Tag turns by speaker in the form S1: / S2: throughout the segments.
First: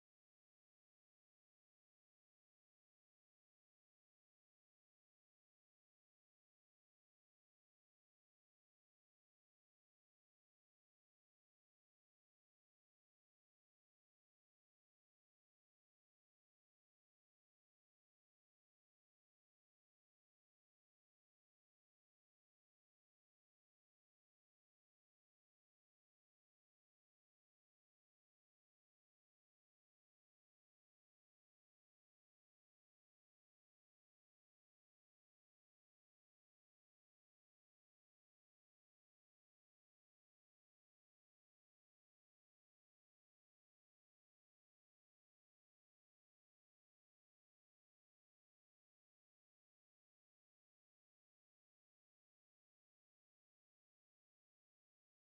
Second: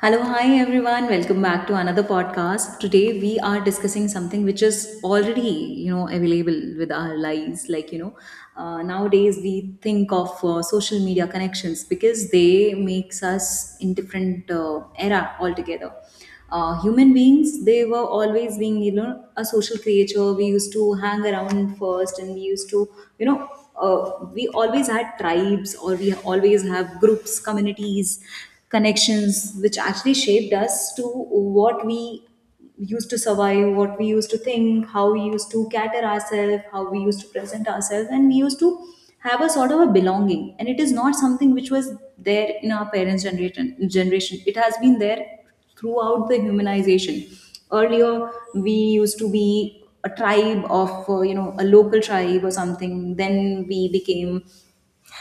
S1: Hello, hi everyone. Welcome back to another podcast. Today we are discussing something which is already, available with our lives. Nowadays we think of social media connections, because they makes us in different era altogether. Human beings, they were always being a social creature. We used to hang around first, and we used to you know we always had tribes, or we always have groups, communities, connections which actually shaped us to what we used to survive, what we used to think, how we used to cater ourselves, how we used to present ourselves, and we used to have a sort of a belonging. And it is not something which was there in our parents' generation. Generation, it has been there throughout the humanization. Earlier, we used to be a tribe of a local tribe or something. Then we became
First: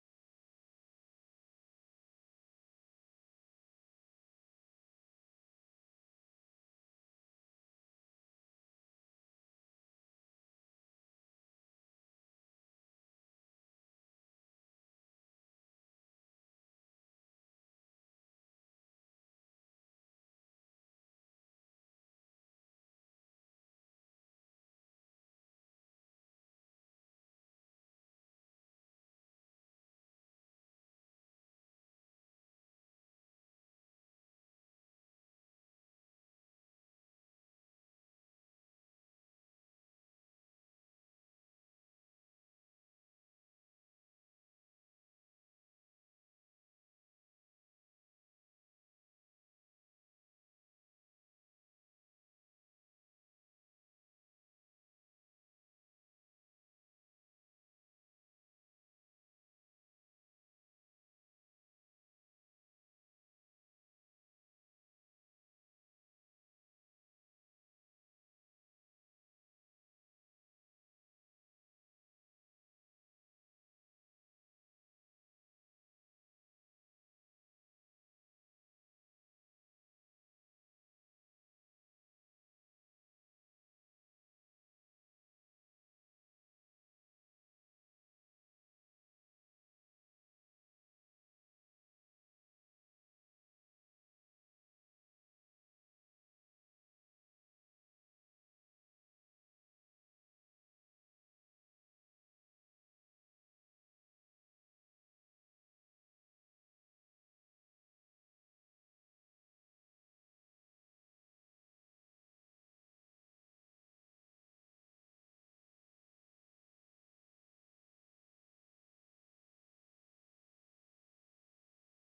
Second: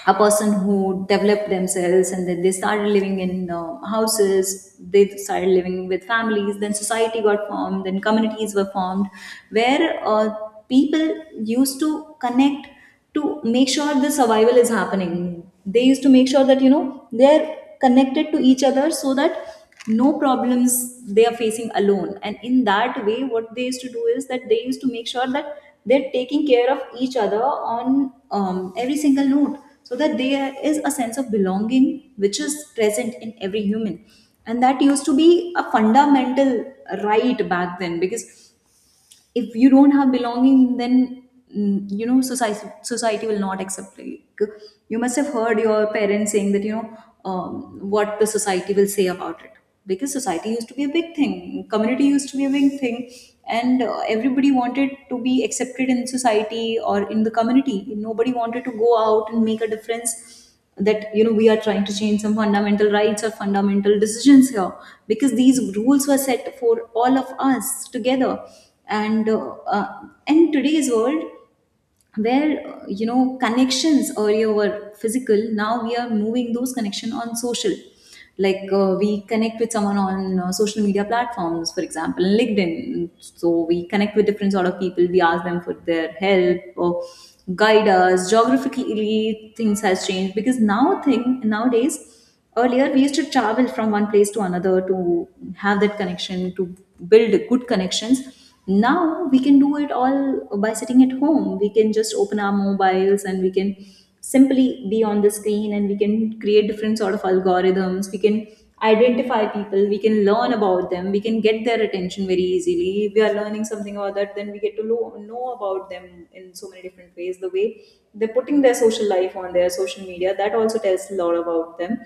S1: a person who developed themselves, and then they started living in houses, they started living with families, then society got formed, then communities were formed where people used to connect to make sure the survival is happening. They used to make sure that they're connected to each other, so that no problems they are facing alone. And in that way, what they used to do is that they used to make sure that they're taking care of each other on every single note, so that there is a sense of belonging which is present in every human. And that used to be a fundamental right back then, because if you don't have belonging, then society will not accept. Like, you must have heard your parents saying that what the society will say about it. Because society used to be a big thing, community used to be a big thing, and everybody wanted to be accepted in society or in the community. Nobody wanted to go out and make a difference, that we are trying to change some fundamental rights or fundamental decisions here, because these rules were set for all of us together. And in today's world, where connections earlier were physical, now we are moving those connections on social. Like, we connect with someone on social media platforms, for example LinkedIn. So we connect with different sort of people, we ask them for their help, or guide us geographically. Things has changed, because now thing nowadays, earlier we used to travel from one place to another to have that connection, to build good connections. Now we can do it all by sitting at home. We can just open our mobiles, and we can simply be on the screen, and we can create different sort of algorithms, we can identify people, we can learn about them, we can get their attention very easily. If we are learning something about that, then we get to know about them in so many different ways. The way they're putting their social life on their social media, that also tells a lot about them.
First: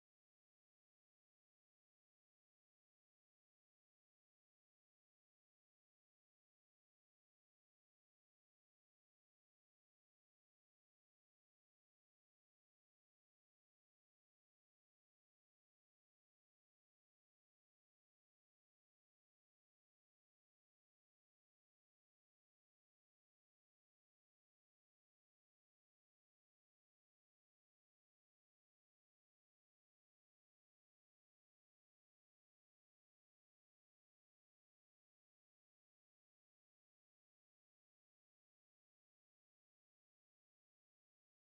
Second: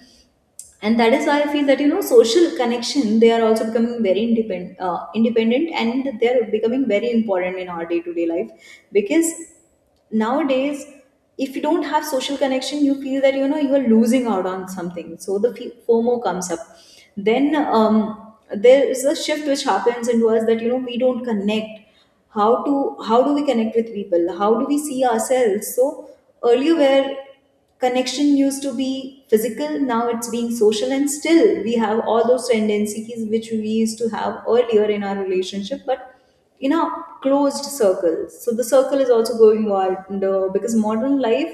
S1: And that is why I feel that social connection, they are also becoming very independent, and they're becoming very important in our day to day life. Because nowadays, if you don't have social connection, you feel that you are losing out on something. So the fomo comes up. Then, um, there is a shift which happens into us, that we don't connect, how to how do we connect with people, how do we see ourselves. So earlier, where connection used to be physical, now it's being social, and still we have all those tendencies which we used to have earlier in our relationship, but in a closed circle. So the circle is also going wider, because modern life,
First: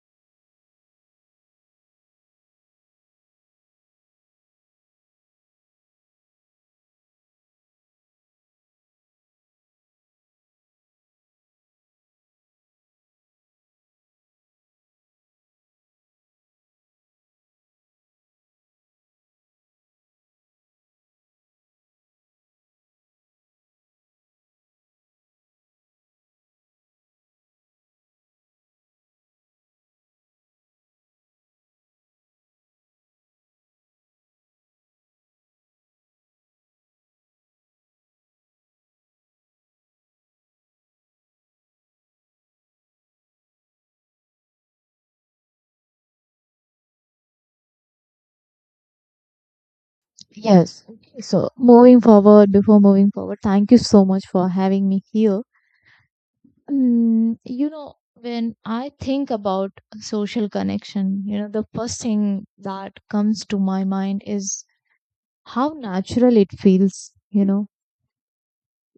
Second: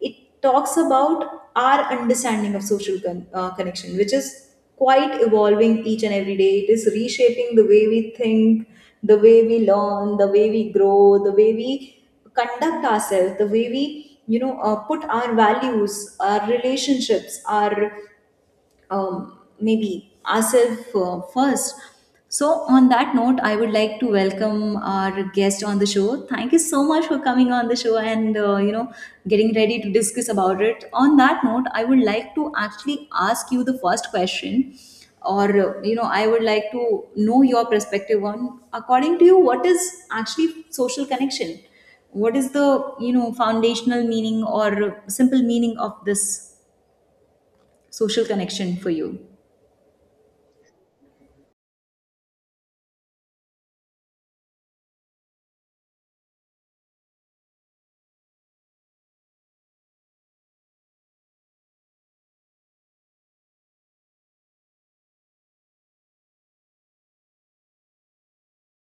S1: it talks about our understanding of social connection, which is quite evolving each and every day. It is reshaping the way we think, the way we learn, the way we grow, the way we conduct ourselves, the way we put our values, our relationships, our maybe ourselves first. So, on that note, I would like to welcome our guest on the show. Thank you so much for coming on the show, and getting ready to discuss about it. On that note, I would like to actually ask you the first question, or I would like to know your perspective on, according to you, what is actually social connection? What is the foundational meaning or simple meaning of this social connection for you?
S2: Yes. Okay, Before moving forward, thank you so much for having me here. When I think about social connection, the first thing that comes to my mind is how natural it feels,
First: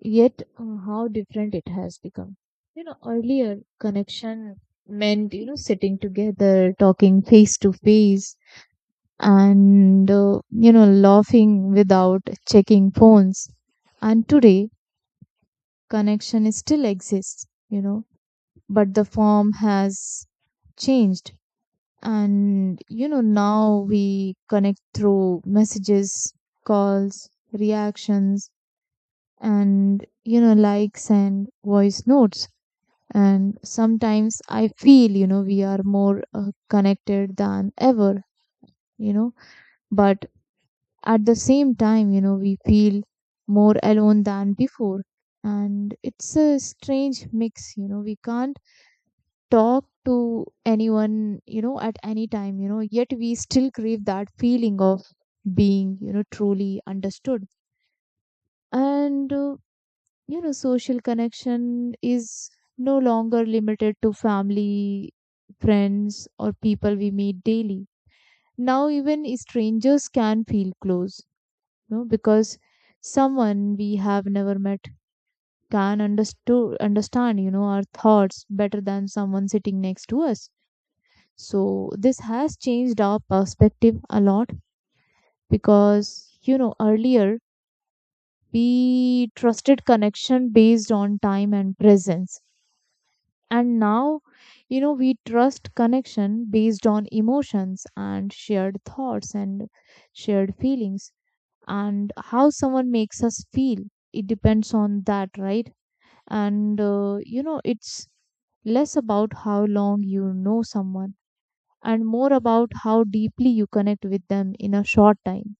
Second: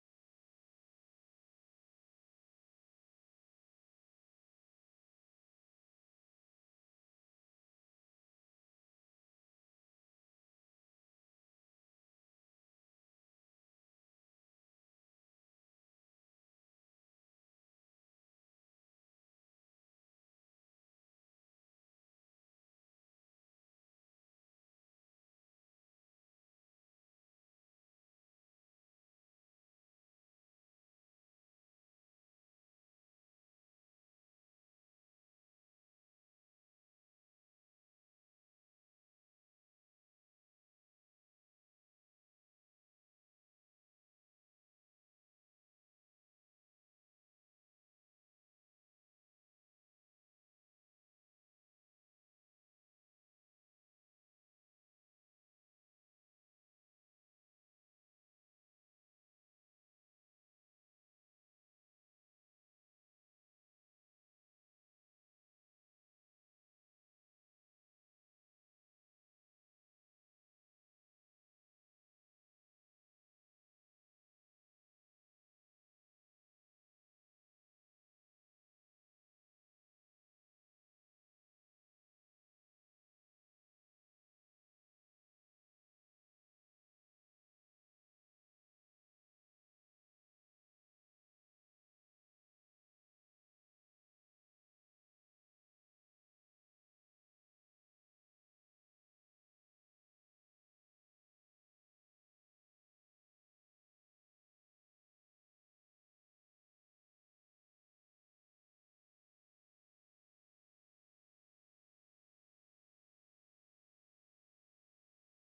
S2: yet how different it has become. Earlier connection meant, sitting together, talking face to face, and laughing without checking phones, and today connection still exists, but the form has changed. And now we connect through messages, calls, reactions, and likes and voice notes. And sometimes I feel, we are more connected than ever, you know but at the same time, we feel more alone than before. And it's a strange mix, we can't talk to anyone, at any time, yet we still crave that feeling of being, truly understood. And, uh, Social connection is no longer limited to family, friends, or people we meet daily. Now, even strangers can feel close, because someone we have never met can understood understand, our thoughts better than someone sitting next to us. So this has changed our perspective a lot, because earlier we trusted connection based on time and presence, and now, we trust connection based on emotions and shared thoughts and shared feelings, and how someone makes us feel, it depends on that, right? And it's less about how long you know someone, and more about how deeply you connect with them in a short time.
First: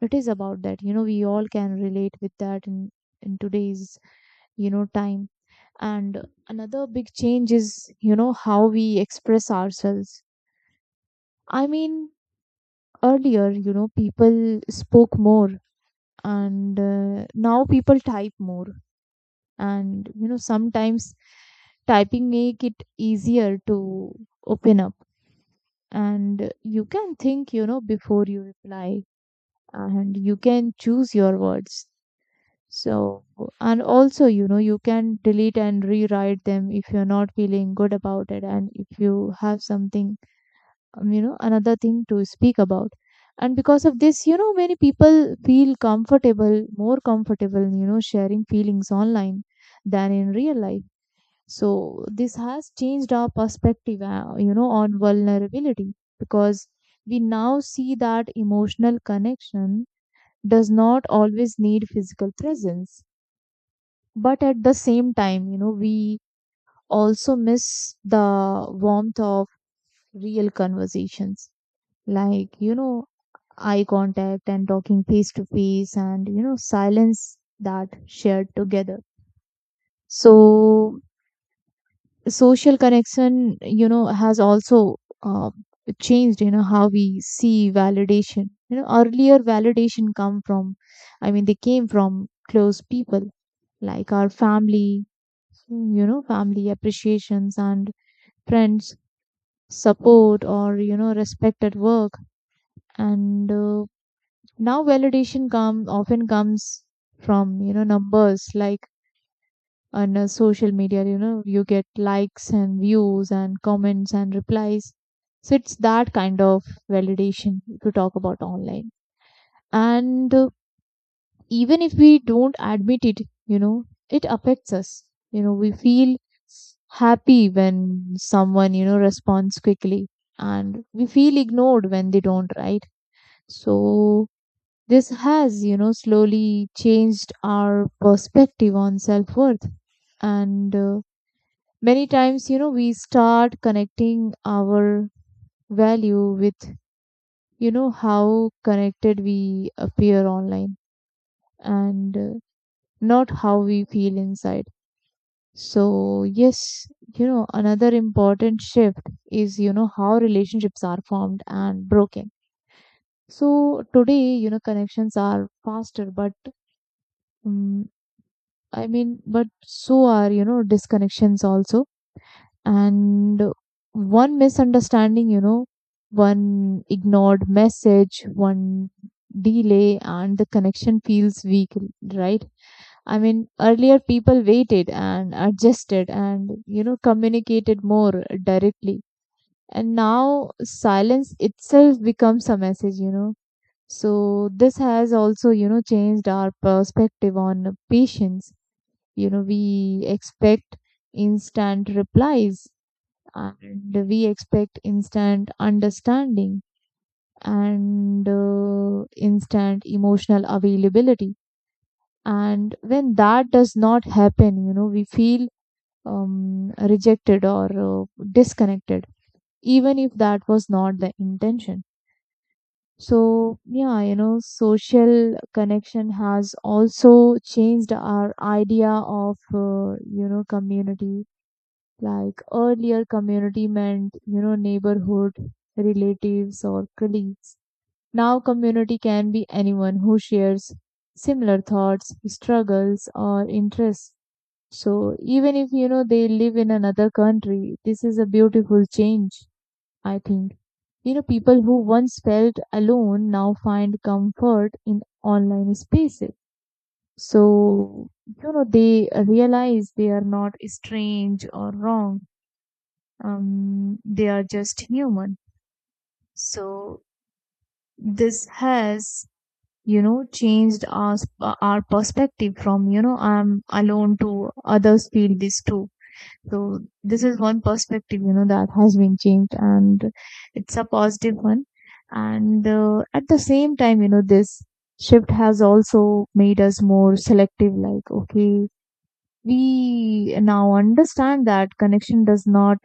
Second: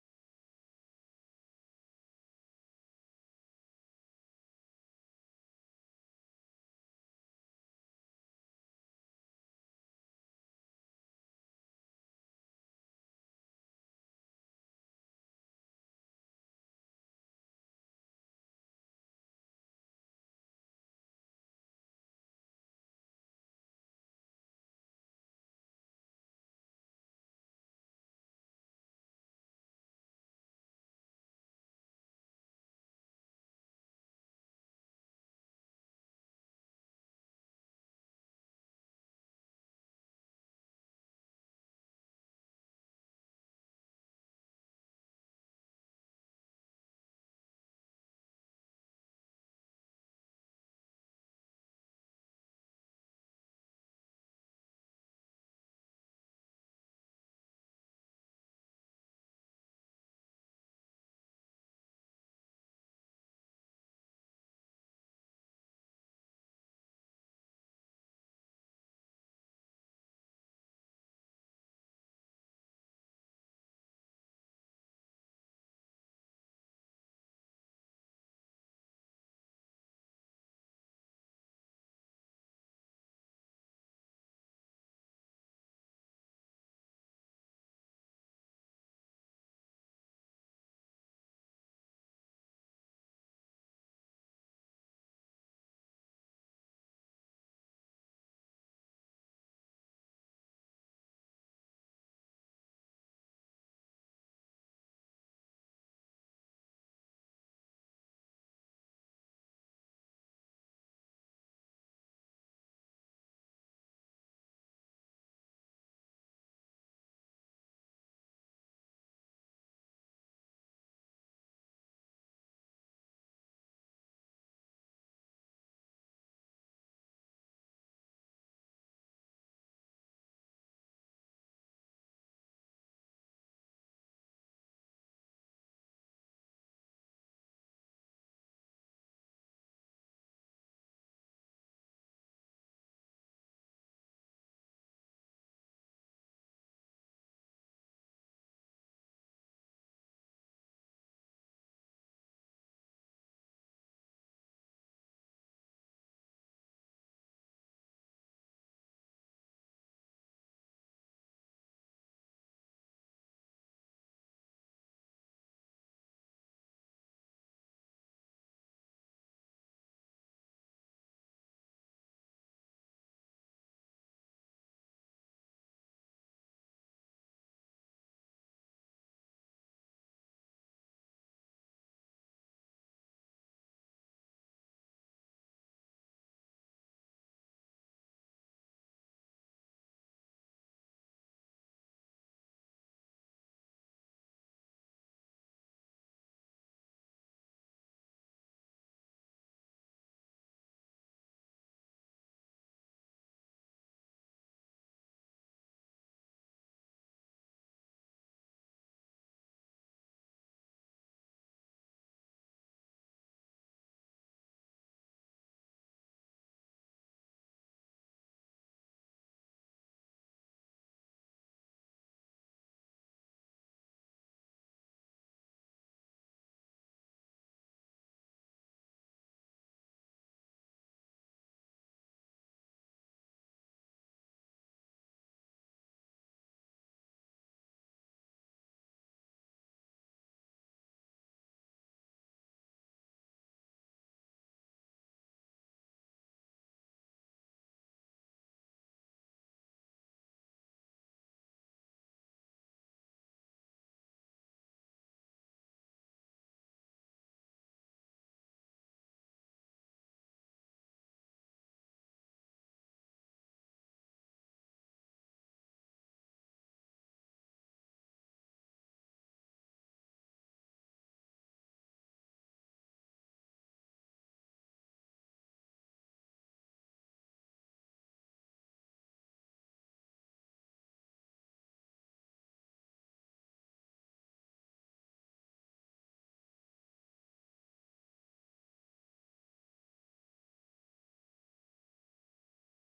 S2: It is about that, we all can relate with that in today's, time. And another big change is how we express ourselves. I mean, earlier, people spoke more, and now people type more, and sometimes typing make it easier to open up, and you can think, before you reply, and you can choose your words. So, and also, you can delete and rewrite them if you're not feeling good about it, and if you have something, another thing to speak about. And because of this, many people feel comfortable more comfortable, sharing feelings online than in real life. So this has changed our perspective, on vulnerability, because we now see that emotional connection does not always need physical presence. But at the same time, we also miss the warmth of real conversations, like, eye contact and talking face to face, and, silence that shared together. So social connection, has also uh, changed, how we see validation. Earlier validation come from I mean they came from close people, like our family, family appreciations, and friends support, or respect at work. And Now validation come often comes from, numbers, like on social media. You get likes and views and comments and replies. So it's that kind of validation to talk about online. And Even if we don't admit it, it affects us. We feel happy when someone, responds quickly, and we feel ignored when they don't, right? So this has, slowly changed our perspective on self worth. And Many times, we start connecting our value with, how connected we appear online, and not how we feel inside. So yes, another important shift is, how relationships are formed and broken. So today, connections are faster, but um, but so are, disconnections also. And one misunderstanding, one ignored message, one delay, and the connection feels weak, right? I mean, earlier people waited and adjusted, and communicated more directly, and now silence itself becomes a message, so this has also, changed our perspective on patience. We expect instant replies, and we expect instant understanding, and instant emotional availability. And when that does not happen, we feel rejected or disconnected, even if that was not the intention. So yeah, social connection has also changed our idea of community. Like earlier, community meant, neighborhood, relatives, or colleagues. Now, community can be anyone who shares similar thoughts, struggles, or interests. So, even if, they live in another country, this is a beautiful change, I think. You know, people who once felt alone now find comfort in online spaces. So, they realize they are not strange or wrong, they are just human. So this has, changed our perspective from, I'm alone to others feel this too. So this is one perspective, that has been changed, and it's a positive one. And at the same time, this shift has also made us more selective. Like, okay. We now understand that connection does not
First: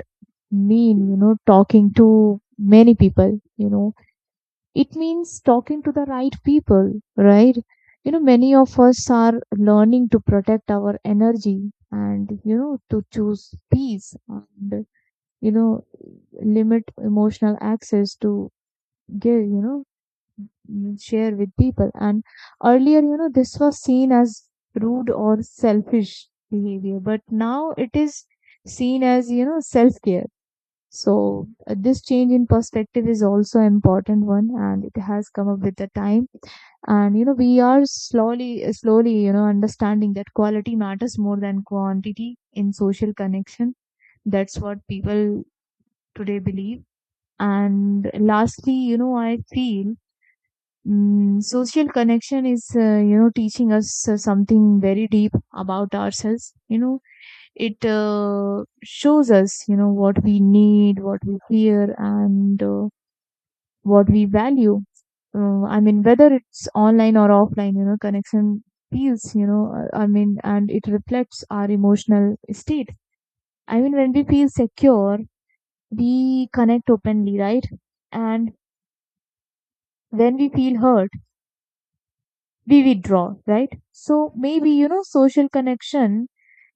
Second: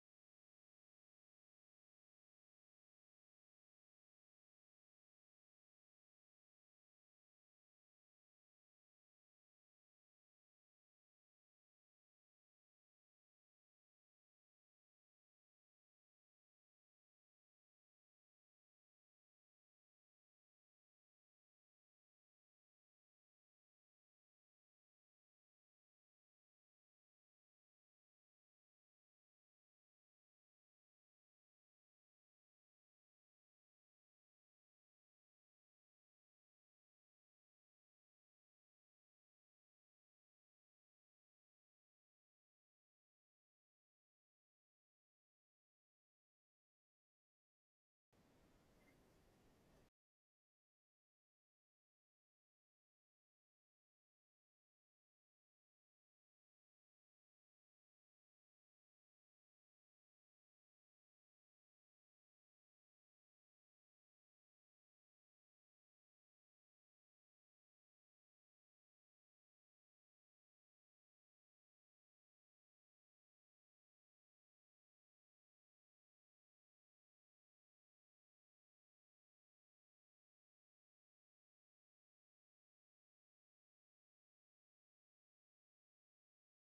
S2: mean, talking to many people, it means talking to the right people, right? You know, many of us are learning to protect our energy, and, to choose peace, and, you know, limit emotional access to give, share with people. And earlier, this was seen as rude or selfish behavior, but now it is seen as, self care. So this change in perspective is also an important one, and it has come up with the time. And you know, we are slowly, slowly, understanding that quality matters more than quantity in social connection. That's what people today believe. And lastly, I feel social connection is, teaching us something very deep about ourselves. You know, it shows us, what we need, what we fear, and what we value. Whether it's online or offline, connection feels, and it reflects our emotional state. I mean, when we feel secure, we connect openly, right? And when we feel hurt, we withdraw, right? So maybe, social connection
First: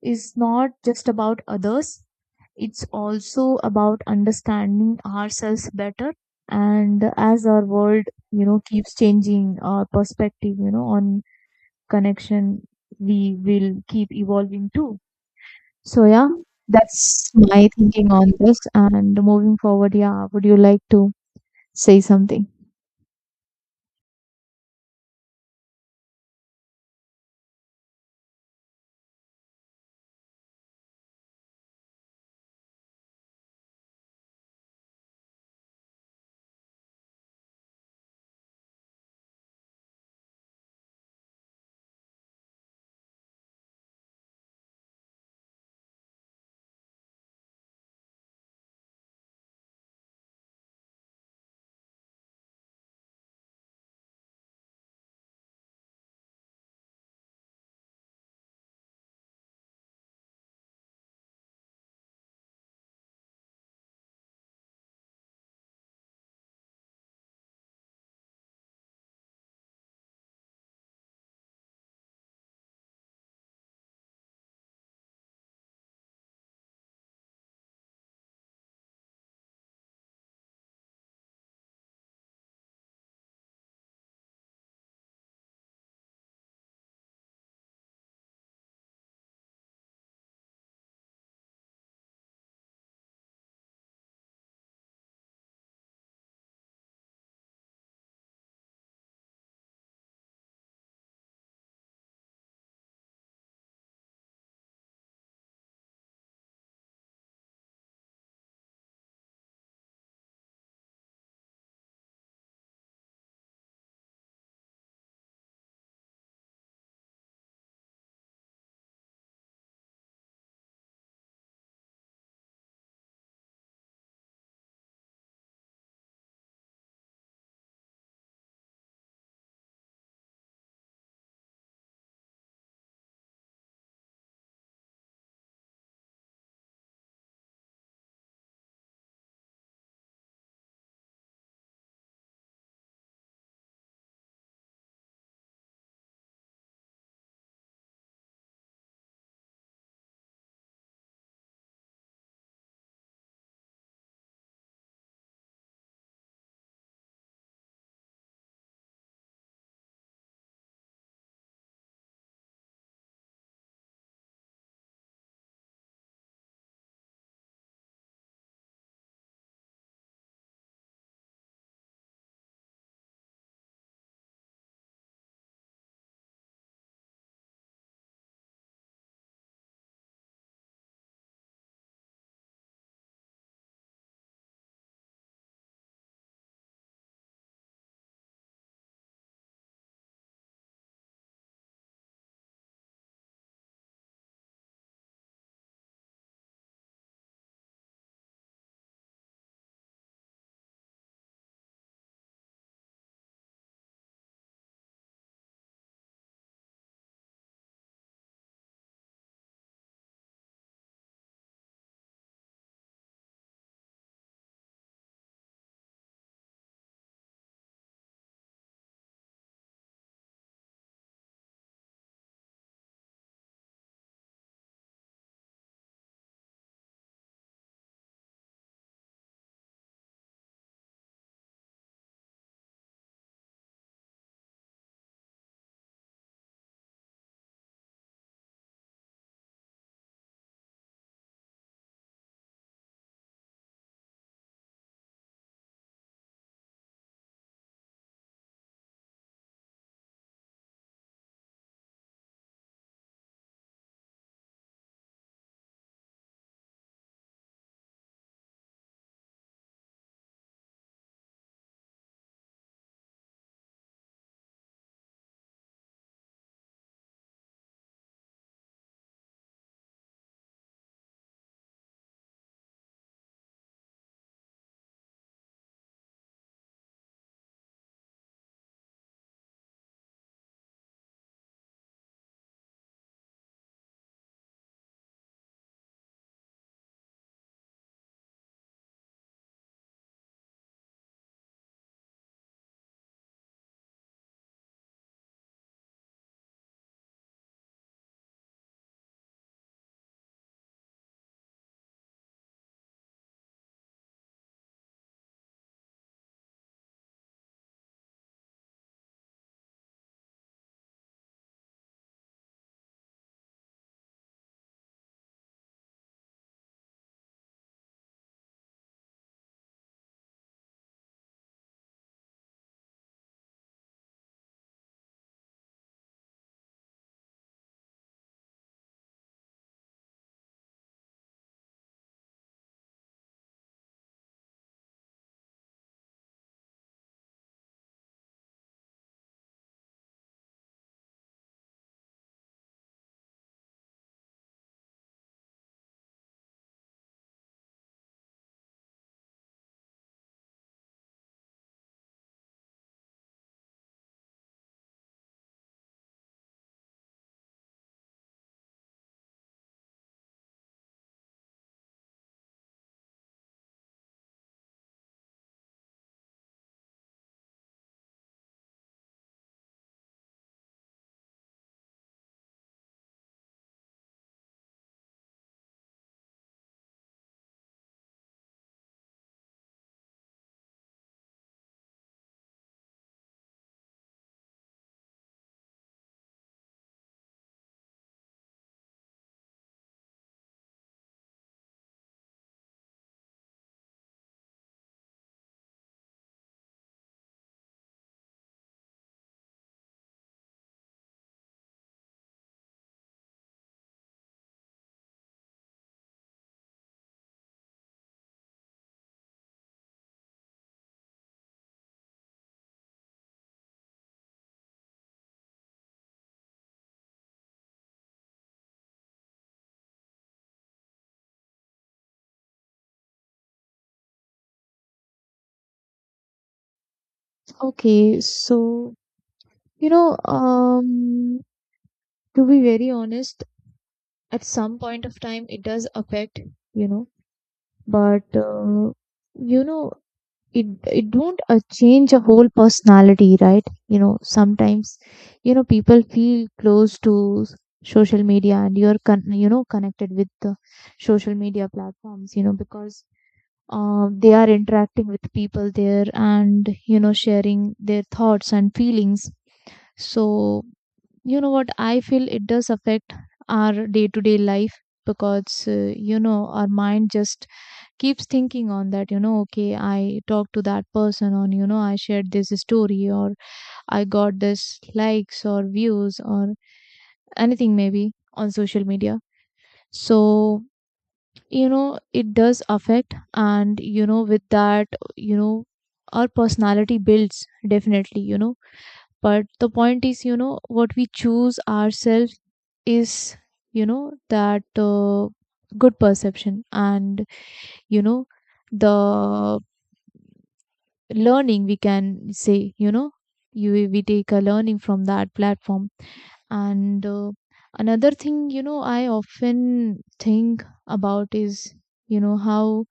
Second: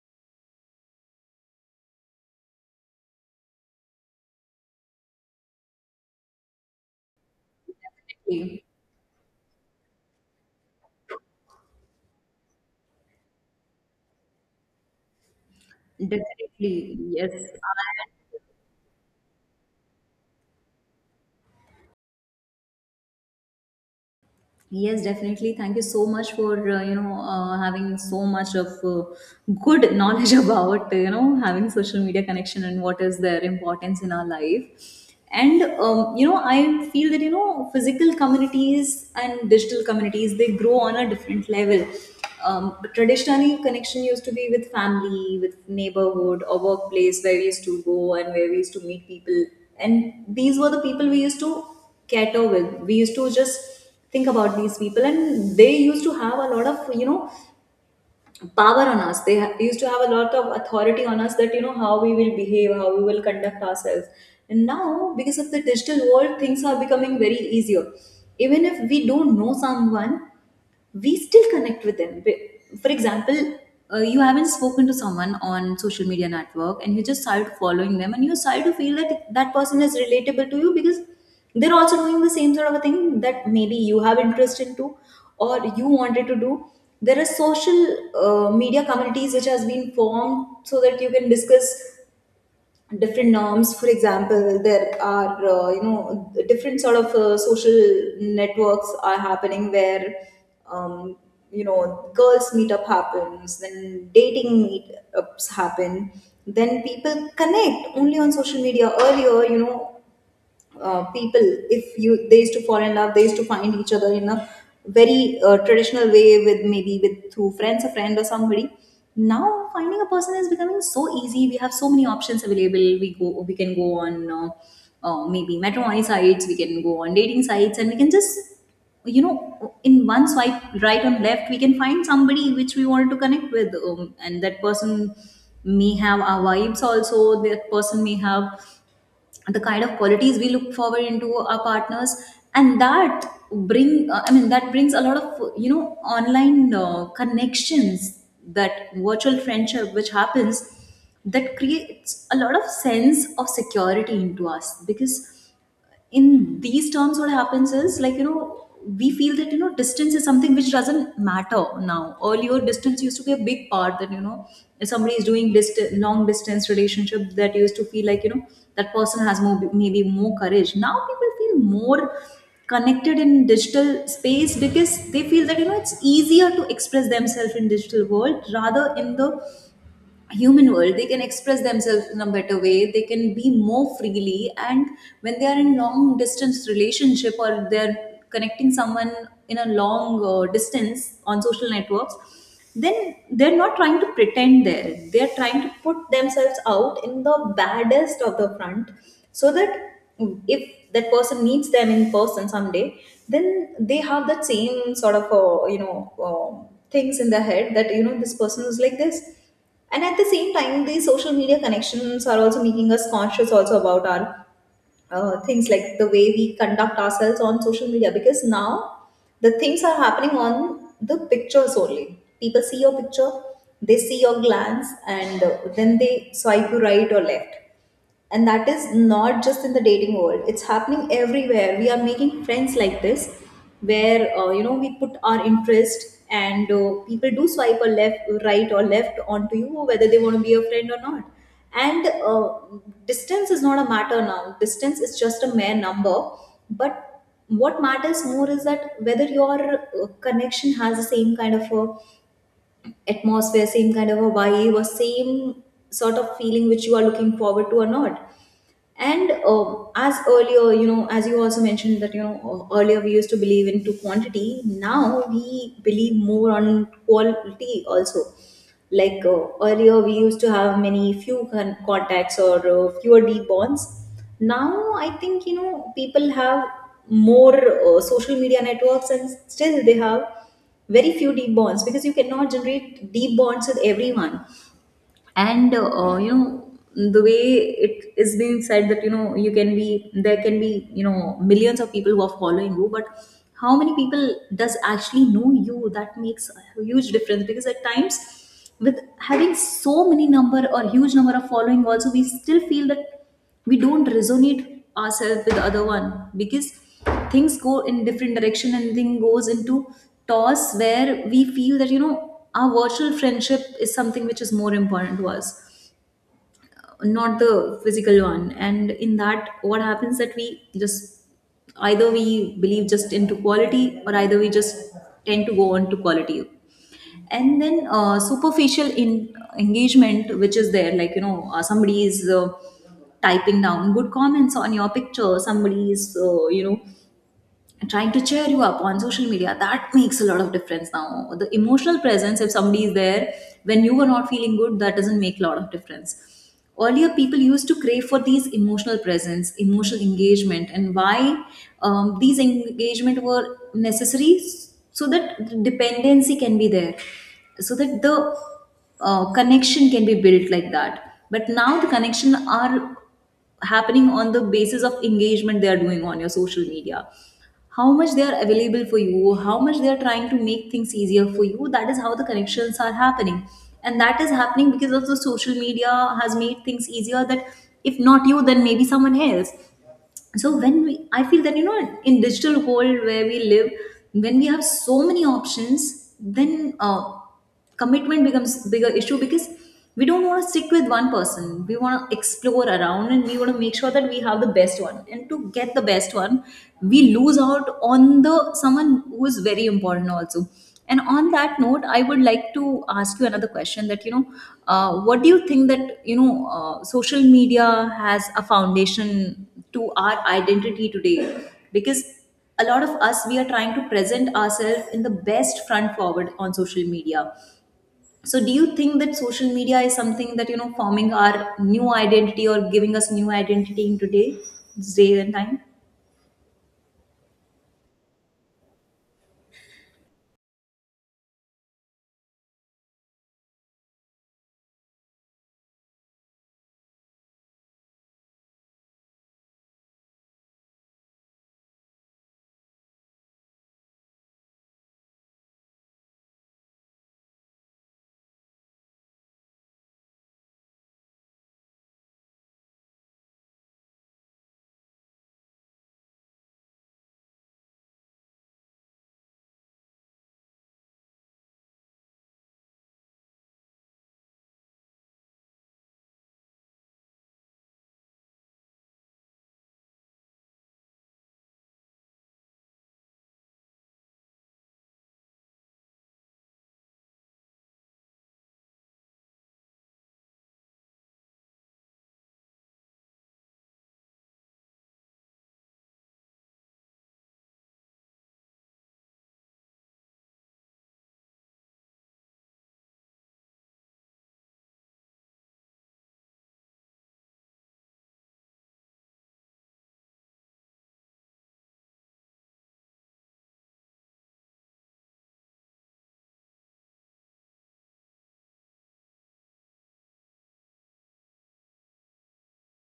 S2: is not just about others, it's also about understanding ourselves better. And as our world, keeps changing, our perspective, on connection, we will keep evolving too. So, yeah,
S1: Definitely,
S2: that's
S1: yes.
S2: my thinking on this. And moving forward, yeah, would you like to say something?
S1: Yes, definitely. Thank you so much for having so much of good knowledge about having social media connection, and what is their importance in our life. And I feel that physical communities and digital communities, they grow on a different level. But traditionally, connection used to be with family, with neighborhood or workplace, where we used to go and where we used to meet people. And these were the people we used to cater with. We used to just think about these people, and they used to have a lot of power on us. They used to have a lot of authority on us, that how we will behave, how we will conduct ourselves. And now, because of the digital world, things are becoming very easier. Even if we don't know someone, we still connect with them. For example, you haven't spoken to someone on social media network, and you just started following them, and you started to feel that that person is relatable to you, because they're also doing the same sort of a thing that maybe you have interest into, or you wanted to do. There are social media communities which has been formed so that you can discuss different norms. For example, there are different sort of social networks are happening, where um, girls meetup happens, then dating meetups happen, then people connect only on social media. Earlier, people, if you they used to fall in love, they used to find each other in a very traditional way, with maybe with through friends, a friend or somebody. Now finding a person is becoming so easy. We have so many options available. We can go on maybe matrimony sites, we can go on dating sites, and we can just in one swipe right and left, we can find somebody which we want to connect with. And that person may have our vibes also, that person may have the kind of qualities we look forward into our partners. And that bring I mean that brings a lot of online connections, that virtual friendship which happens, that creates a lot of sense of security into us. Because in these terms, what happens is like, we feel that distance is something which doesn't matter now. Earlier, distance used to be a big part, that if somebody is doing long distance relationship, that used to feel like that person has more, maybe more courage. Now people feel more connected in digital space, because they feel that it's easier to express themselves in digital world rather in the human world. They can express themselves in a better way, they can be more freely. And when they are in long distance relationship, or they're connecting someone in a long distance on social networks, then they're not trying to pretend there, they're trying to put themselves out in the baddest of the front. So that if that person meets them in person someday, then they have that same sort of um things in their head, that this person was like this. And at the same time, these social media connections are also making us conscious also about our things, like the way we conduct ourselves on social media. Because now the things are happening on the pictures only. People see your picture, they see your glance, and then they swipe you right or left. And that is not just in the dating world, it's happening everywhere. We are making friends like this, where we put our interest, and people do swipe or left right or left onto you, whether they want to be a friend or not. And distance is not a matter now. Distance is just a mere number. But what matters more is that whether your connection has the same kind of a atmosphere, same kind of a vibe, or same sort of feeling which you are looking forward to or not. And as earlier, as you also mentioned that, earlier we used to believe into quantity, now we believe more on quality also. Like earlier we used to have many few contacts or fewer deep bonds. Now I think, people have more social media networks and still they have very few deep bonds, because you cannot generate deep bonds with everyone. And the way it is being said that, you can be — there can be, millions of people who are following you, but how many people does actually know you? That makes a huge difference, because at times with having so many number or huge number of following also, we still feel that we don't resonate ourselves with other one. Because things go in different direction and thing goes into toss, where we feel that, our virtual friendship is something which is more important to us, not the physical one. And in that, what happens that we just — either we believe just into quality or either we just tend to go on to quality. And then superficial in engagement which is there, like, somebody is typing down good comments on your picture, somebody is, and trying to cheer you up on social media. That makes a lot of difference now. The emotional presence, if somebody is there when you are not feeling good, that doesn't make a lot of difference. Earlier people used to crave for these emotional presence, emotional engagement. And why these engagement were necessary? So that the dependency can be there, so that the connection can be built like that. But now the connection are happening on the basis of engagement they are doing on your social media, how much they are available for you, how much they are trying to make things easier for you. That is how the connections are happening. And that is happening because of the social media has made things easier, that if not you, then maybe someone else. So when we — I feel that, in digital world where we live, when we have so many options, then commitment becomes bigger issue, because we don't want to stick with one person, we want to explore around and we want to make sure that we have the best one. And to get the best one, we lose out on the someone who is very important also. And on that note, I would like to ask you another question, that, what do you think, that, social media has a foundation to our identity today? Because a lot of us, we are trying to present ourselves in the best front forward on social media. So do you think that social media is something that, forming our new identity or giving us new identity in today — this day and time?
S2: Okay, so you know, um, to be very honest, at some point of time it does affect, you know, but uh, you know, it don't change a whole personality, right? You know, sometimes, people feel close to social media, and you're connected with the social media platforms, because they are interacting with people there, and sharing their thoughts and feelings. So what I feel, it does affect our day to day life, because our mind just keeps thinking on that, okay, I talked to that person on, I shared this story, or I got this likes or views or anything maybe on social media. So it does affect. And with that, you know our personality builds definitely, but the point is, what we choose ourselves is, that good perception, and you know the learning we can say, you we take a learning from that platform. And another thing, I often think about is, how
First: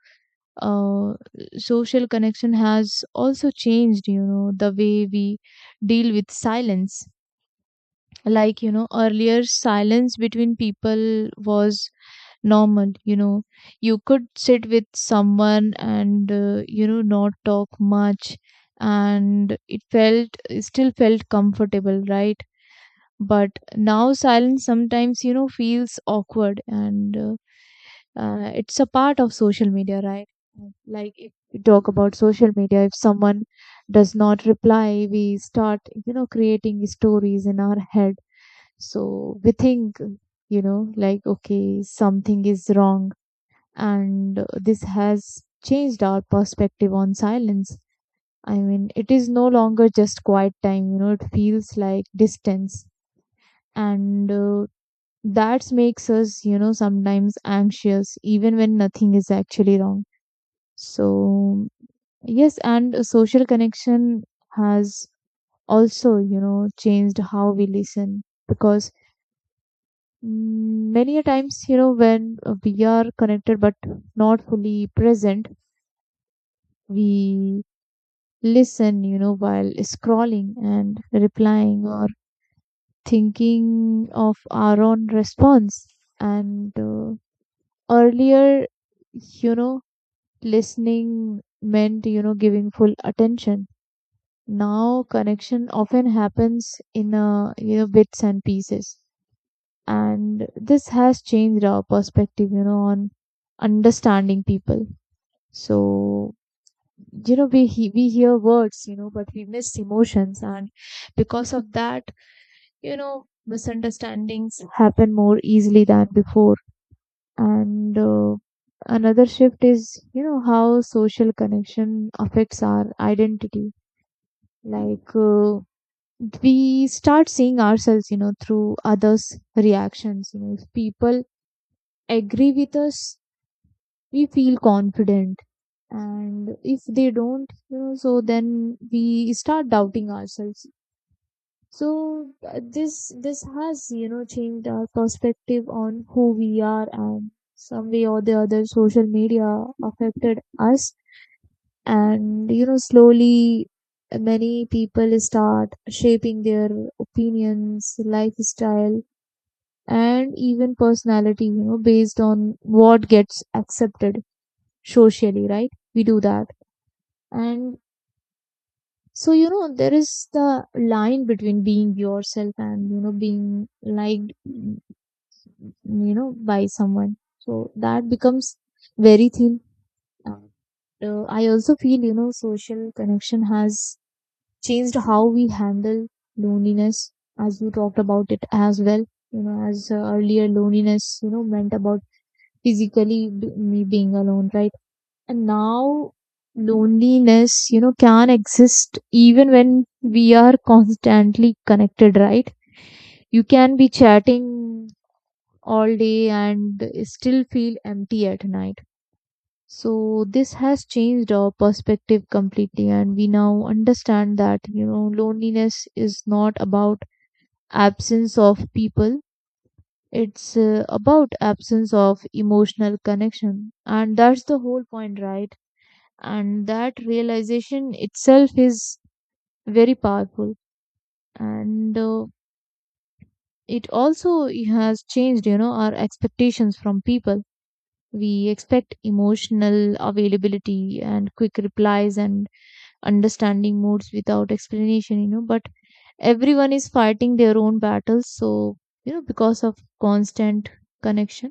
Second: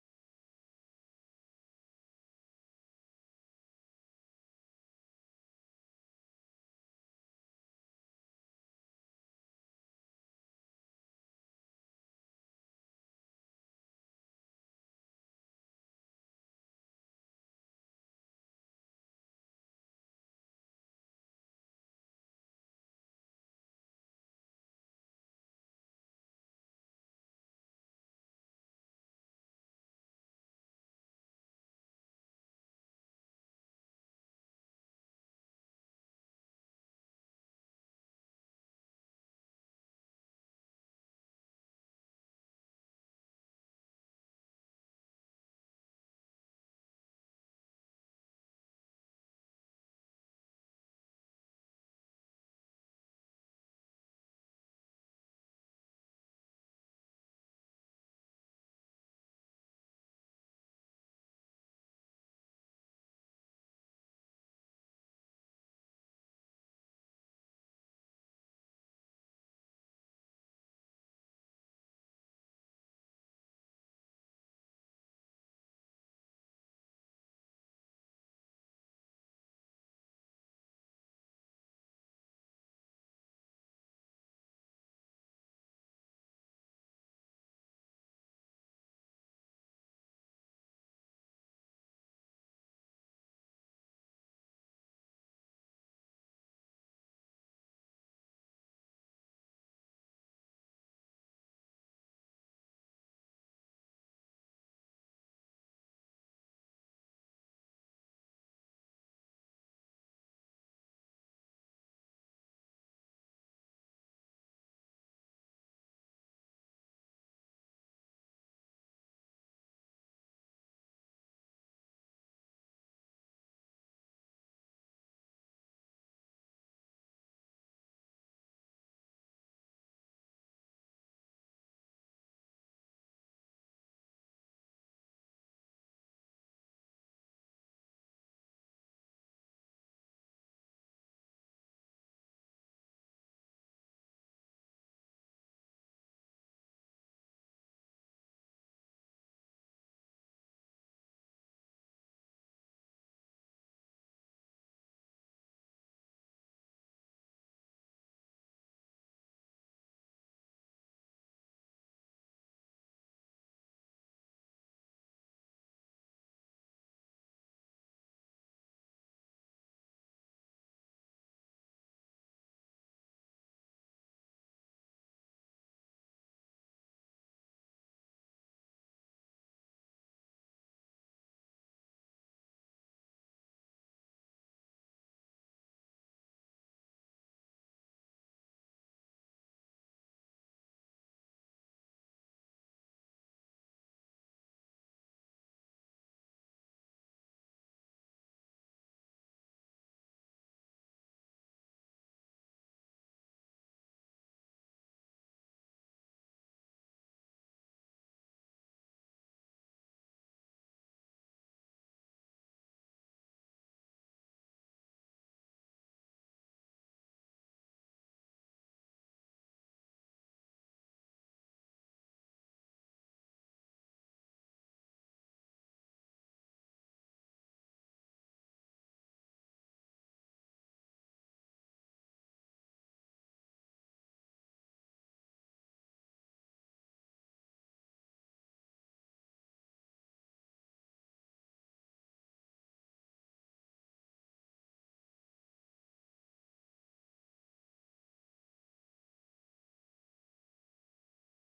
S2: uh, social connection has also changed, the way we deal with silence. Like, earlier silence between people was normal, you could sit with someone, and not talk much, and it still felt comfortable, right? But now silence sometimes, feels awkward, and it's a part of social media, right? Like, if we talk about social media, if someone does not reply, we start, creating stories in our head. So we think, like, okay, something is wrong. And this has changed our perspective on silence. I mean, it is no longer just quiet time, it feels like distance. And that makes us, sometimes anxious, even when nothing is actually wrong. So, yes, and social connection has also, changed how we listen, because many a times, when we are connected but not fully present, we listen, while scrolling and replying, or thinking of our own response. And earlier, you know, listening meant, giving full attention. Now, connection often happens in a, bits and pieces. And this has changed our perspective, on understanding people. So, we we hear words, but we miss emotions, and because of that, misunderstandings happen more easily than before. And another shift is, how social connection affects our identity. Like we start seeing ourselves, through others reactions. If people agree with us, we feel confident, and if they don't, so then we start doubting ourselves. So this has, changed our perspective on who we are, and some way or the other, social media affected us. And slowly many people start shaping their opinions, lifestyle, and even personality, based on what gets accepted socially, right? We do that. And so, there is the line between being yourself and, being liked, by someone. So that becomes very thin. And, I also feel, social connection has changed how we handle loneliness, as you talked about it as well. You know, as earlier, loneliness, meant about physically me being alone, right? And now loneliness, can exist even when we are constantly connected, right? You can be chatting all day and still feel empty at night. So this has changed our perspective completely, and we now understand that, loneliness is not about absence of people. It's about absence of emotional connection. And that's the whole point, right? And that realization itself is very powerful. And it also has changed, our expectations from people. We expect emotional availability, and quick replies, and understanding moods without explanation, but everyone is fighting their own battles. So, because of constant connection,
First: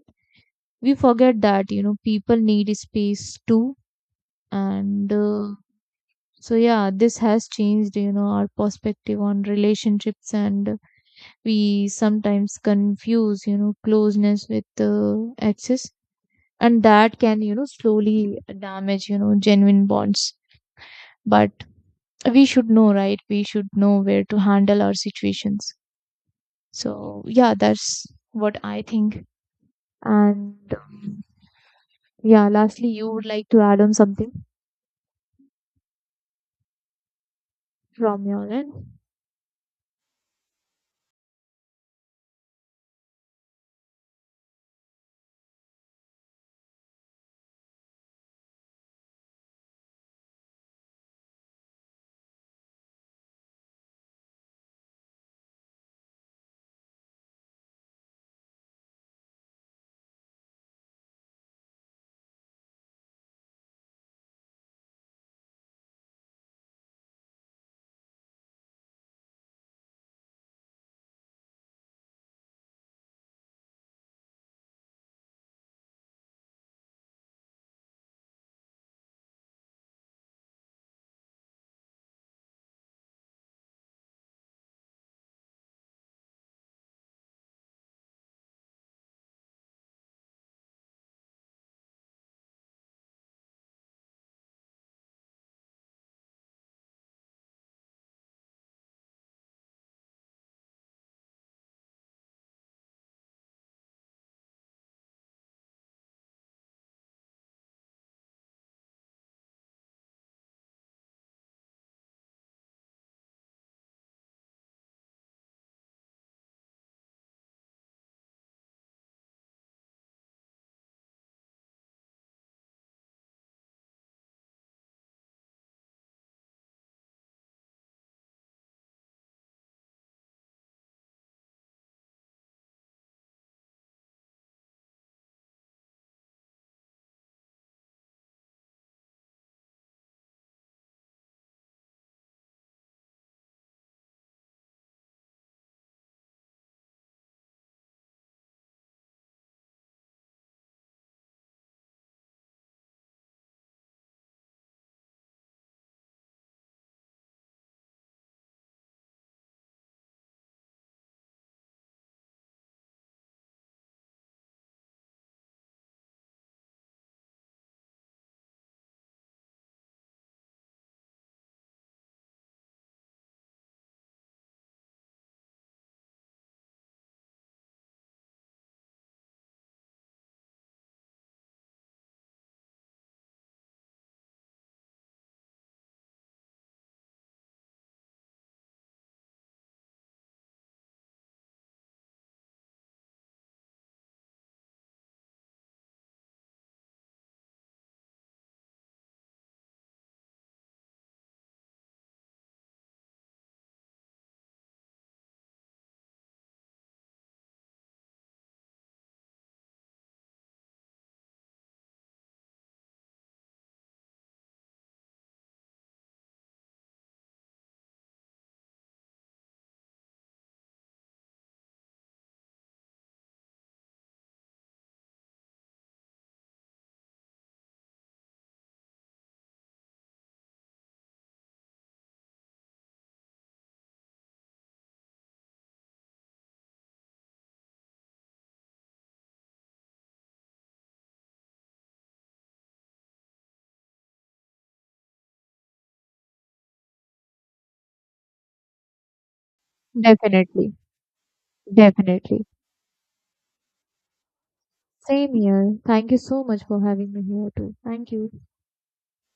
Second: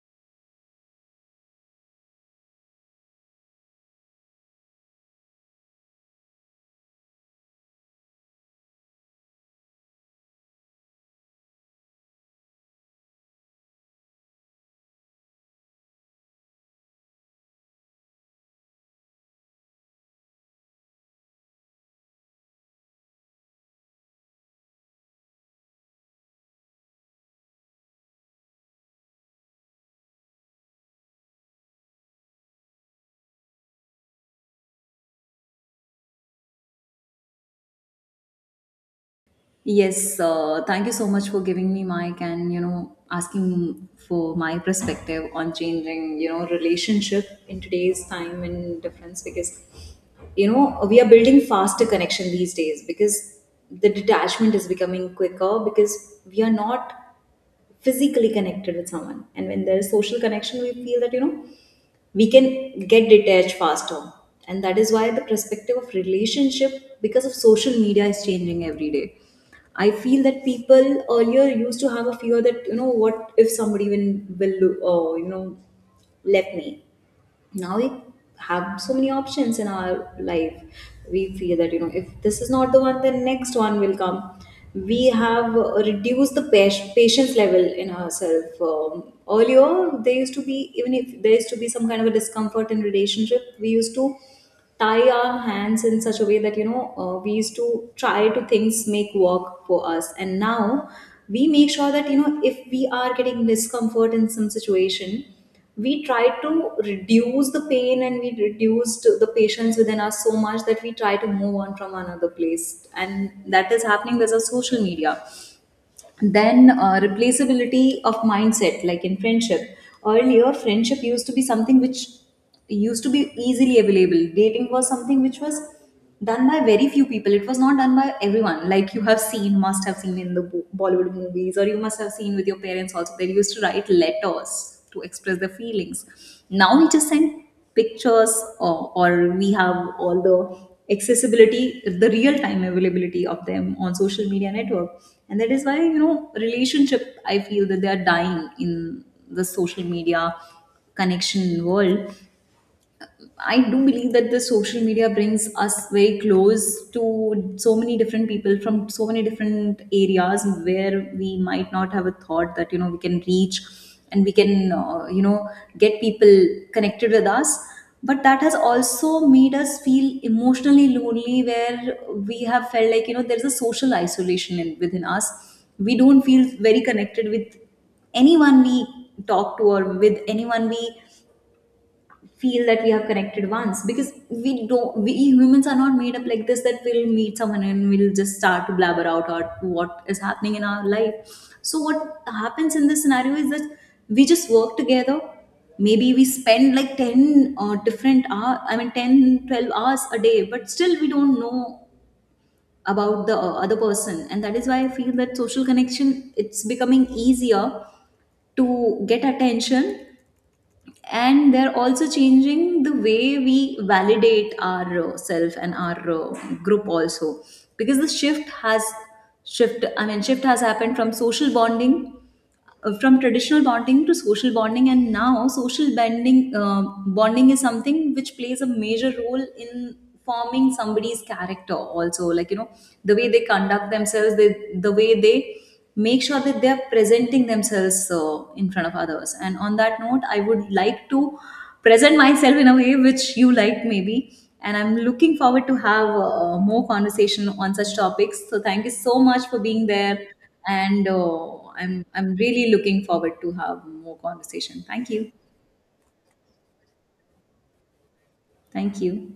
S2: we forget that, people need space too. And so yeah, this has changed, our perspective on relationships, and we sometimes confuse, closeness with access, and that can, slowly damage, genuine bonds. But we should know, right? We should know where to handle our situations. So yeah, that's what I think. And yeah, lastly, you would like to add on something from your end?
S1: Yes, thank you so much for giving me mic and, asking for my perspective on changing, relationship in today's time and difference. Because, we are building faster connection these days, because the detachment is becoming quicker, because we are not physically connected with someone. And when there is social connection, we feel that, we can get detached faster. And that is why the perspective of relationship because of social media is changing every day. I feel that people earlier used to have a fear that, what if somebody will uh, you know left me. Now we have so many options in our life, we feel that, if this is not the one, then next one will come. We have reduced the patience level in ourselves. Um, earlier there used to be — even if there used to be some kind of a discomfort in relationship, we used to tie our hands in such a way that, we used to try to things make work for us. And now we make sure that, if we are getting discomfort in some situation, we try to reduce the pain and we reduced the patients within us so much that we try to move on from another place. And that is happening because of social media. Then replaceability of mindset, like in friendship. Earlier friendship used to be something which used to be easily available. Dating was something which was done by very few people, it was not done by everyone, like you have seen — must have seen in the Bollywood movies, or you must have seen with your parents also, they used to write letters to express their feelings. Now we just send pictures, or we have all the accessibility, the real time availability of them on social media network. And that is why, relationship, I feel that they are dying in the social media connection world. I do believe that the social media brings us very close to so many different people from so many different areas, where we might not have a thought that, we can reach and we can, get people connected with us. But that has also made us feel emotionally lonely, where we have felt like, there's a social isolation in — within us. We don't feel very connected with anyone we talk to, or with anyone we feel that we have connected once, because we don't — we humans are not made up like this that we'll meet someone and we'll just start to blabber out or what is happening in our life. So what happens in this scenario is that we just work together, maybe we spend like 10 different hour, I mean 10, 12 hours a day, but still we don't know about the other person. And that is why I feel that social connection, it's becoming easier to get attention. And they're also changing the way we validate our self and our group also. Because the shift has — shift I mean shift has happened from social bonding, from traditional bonding to social bonding. And now social bonding — bonding is something which plays a major role in forming somebody's character also, like, the way they conduct themselves, they — the way they make sure that they are presenting themselves in front of others. And on that note, I would like to present myself in a way which you like, maybe. And I'm looking forward to have more conversation on such topics. So thank you so much for being there,
S2: Definitely.
S1: and I'm
S2: Definitely.
S1: really looking forward to have more conversation. Thank you,
S2: Same here. Thank you so much for having me here too. Thank you.
S1: thank you.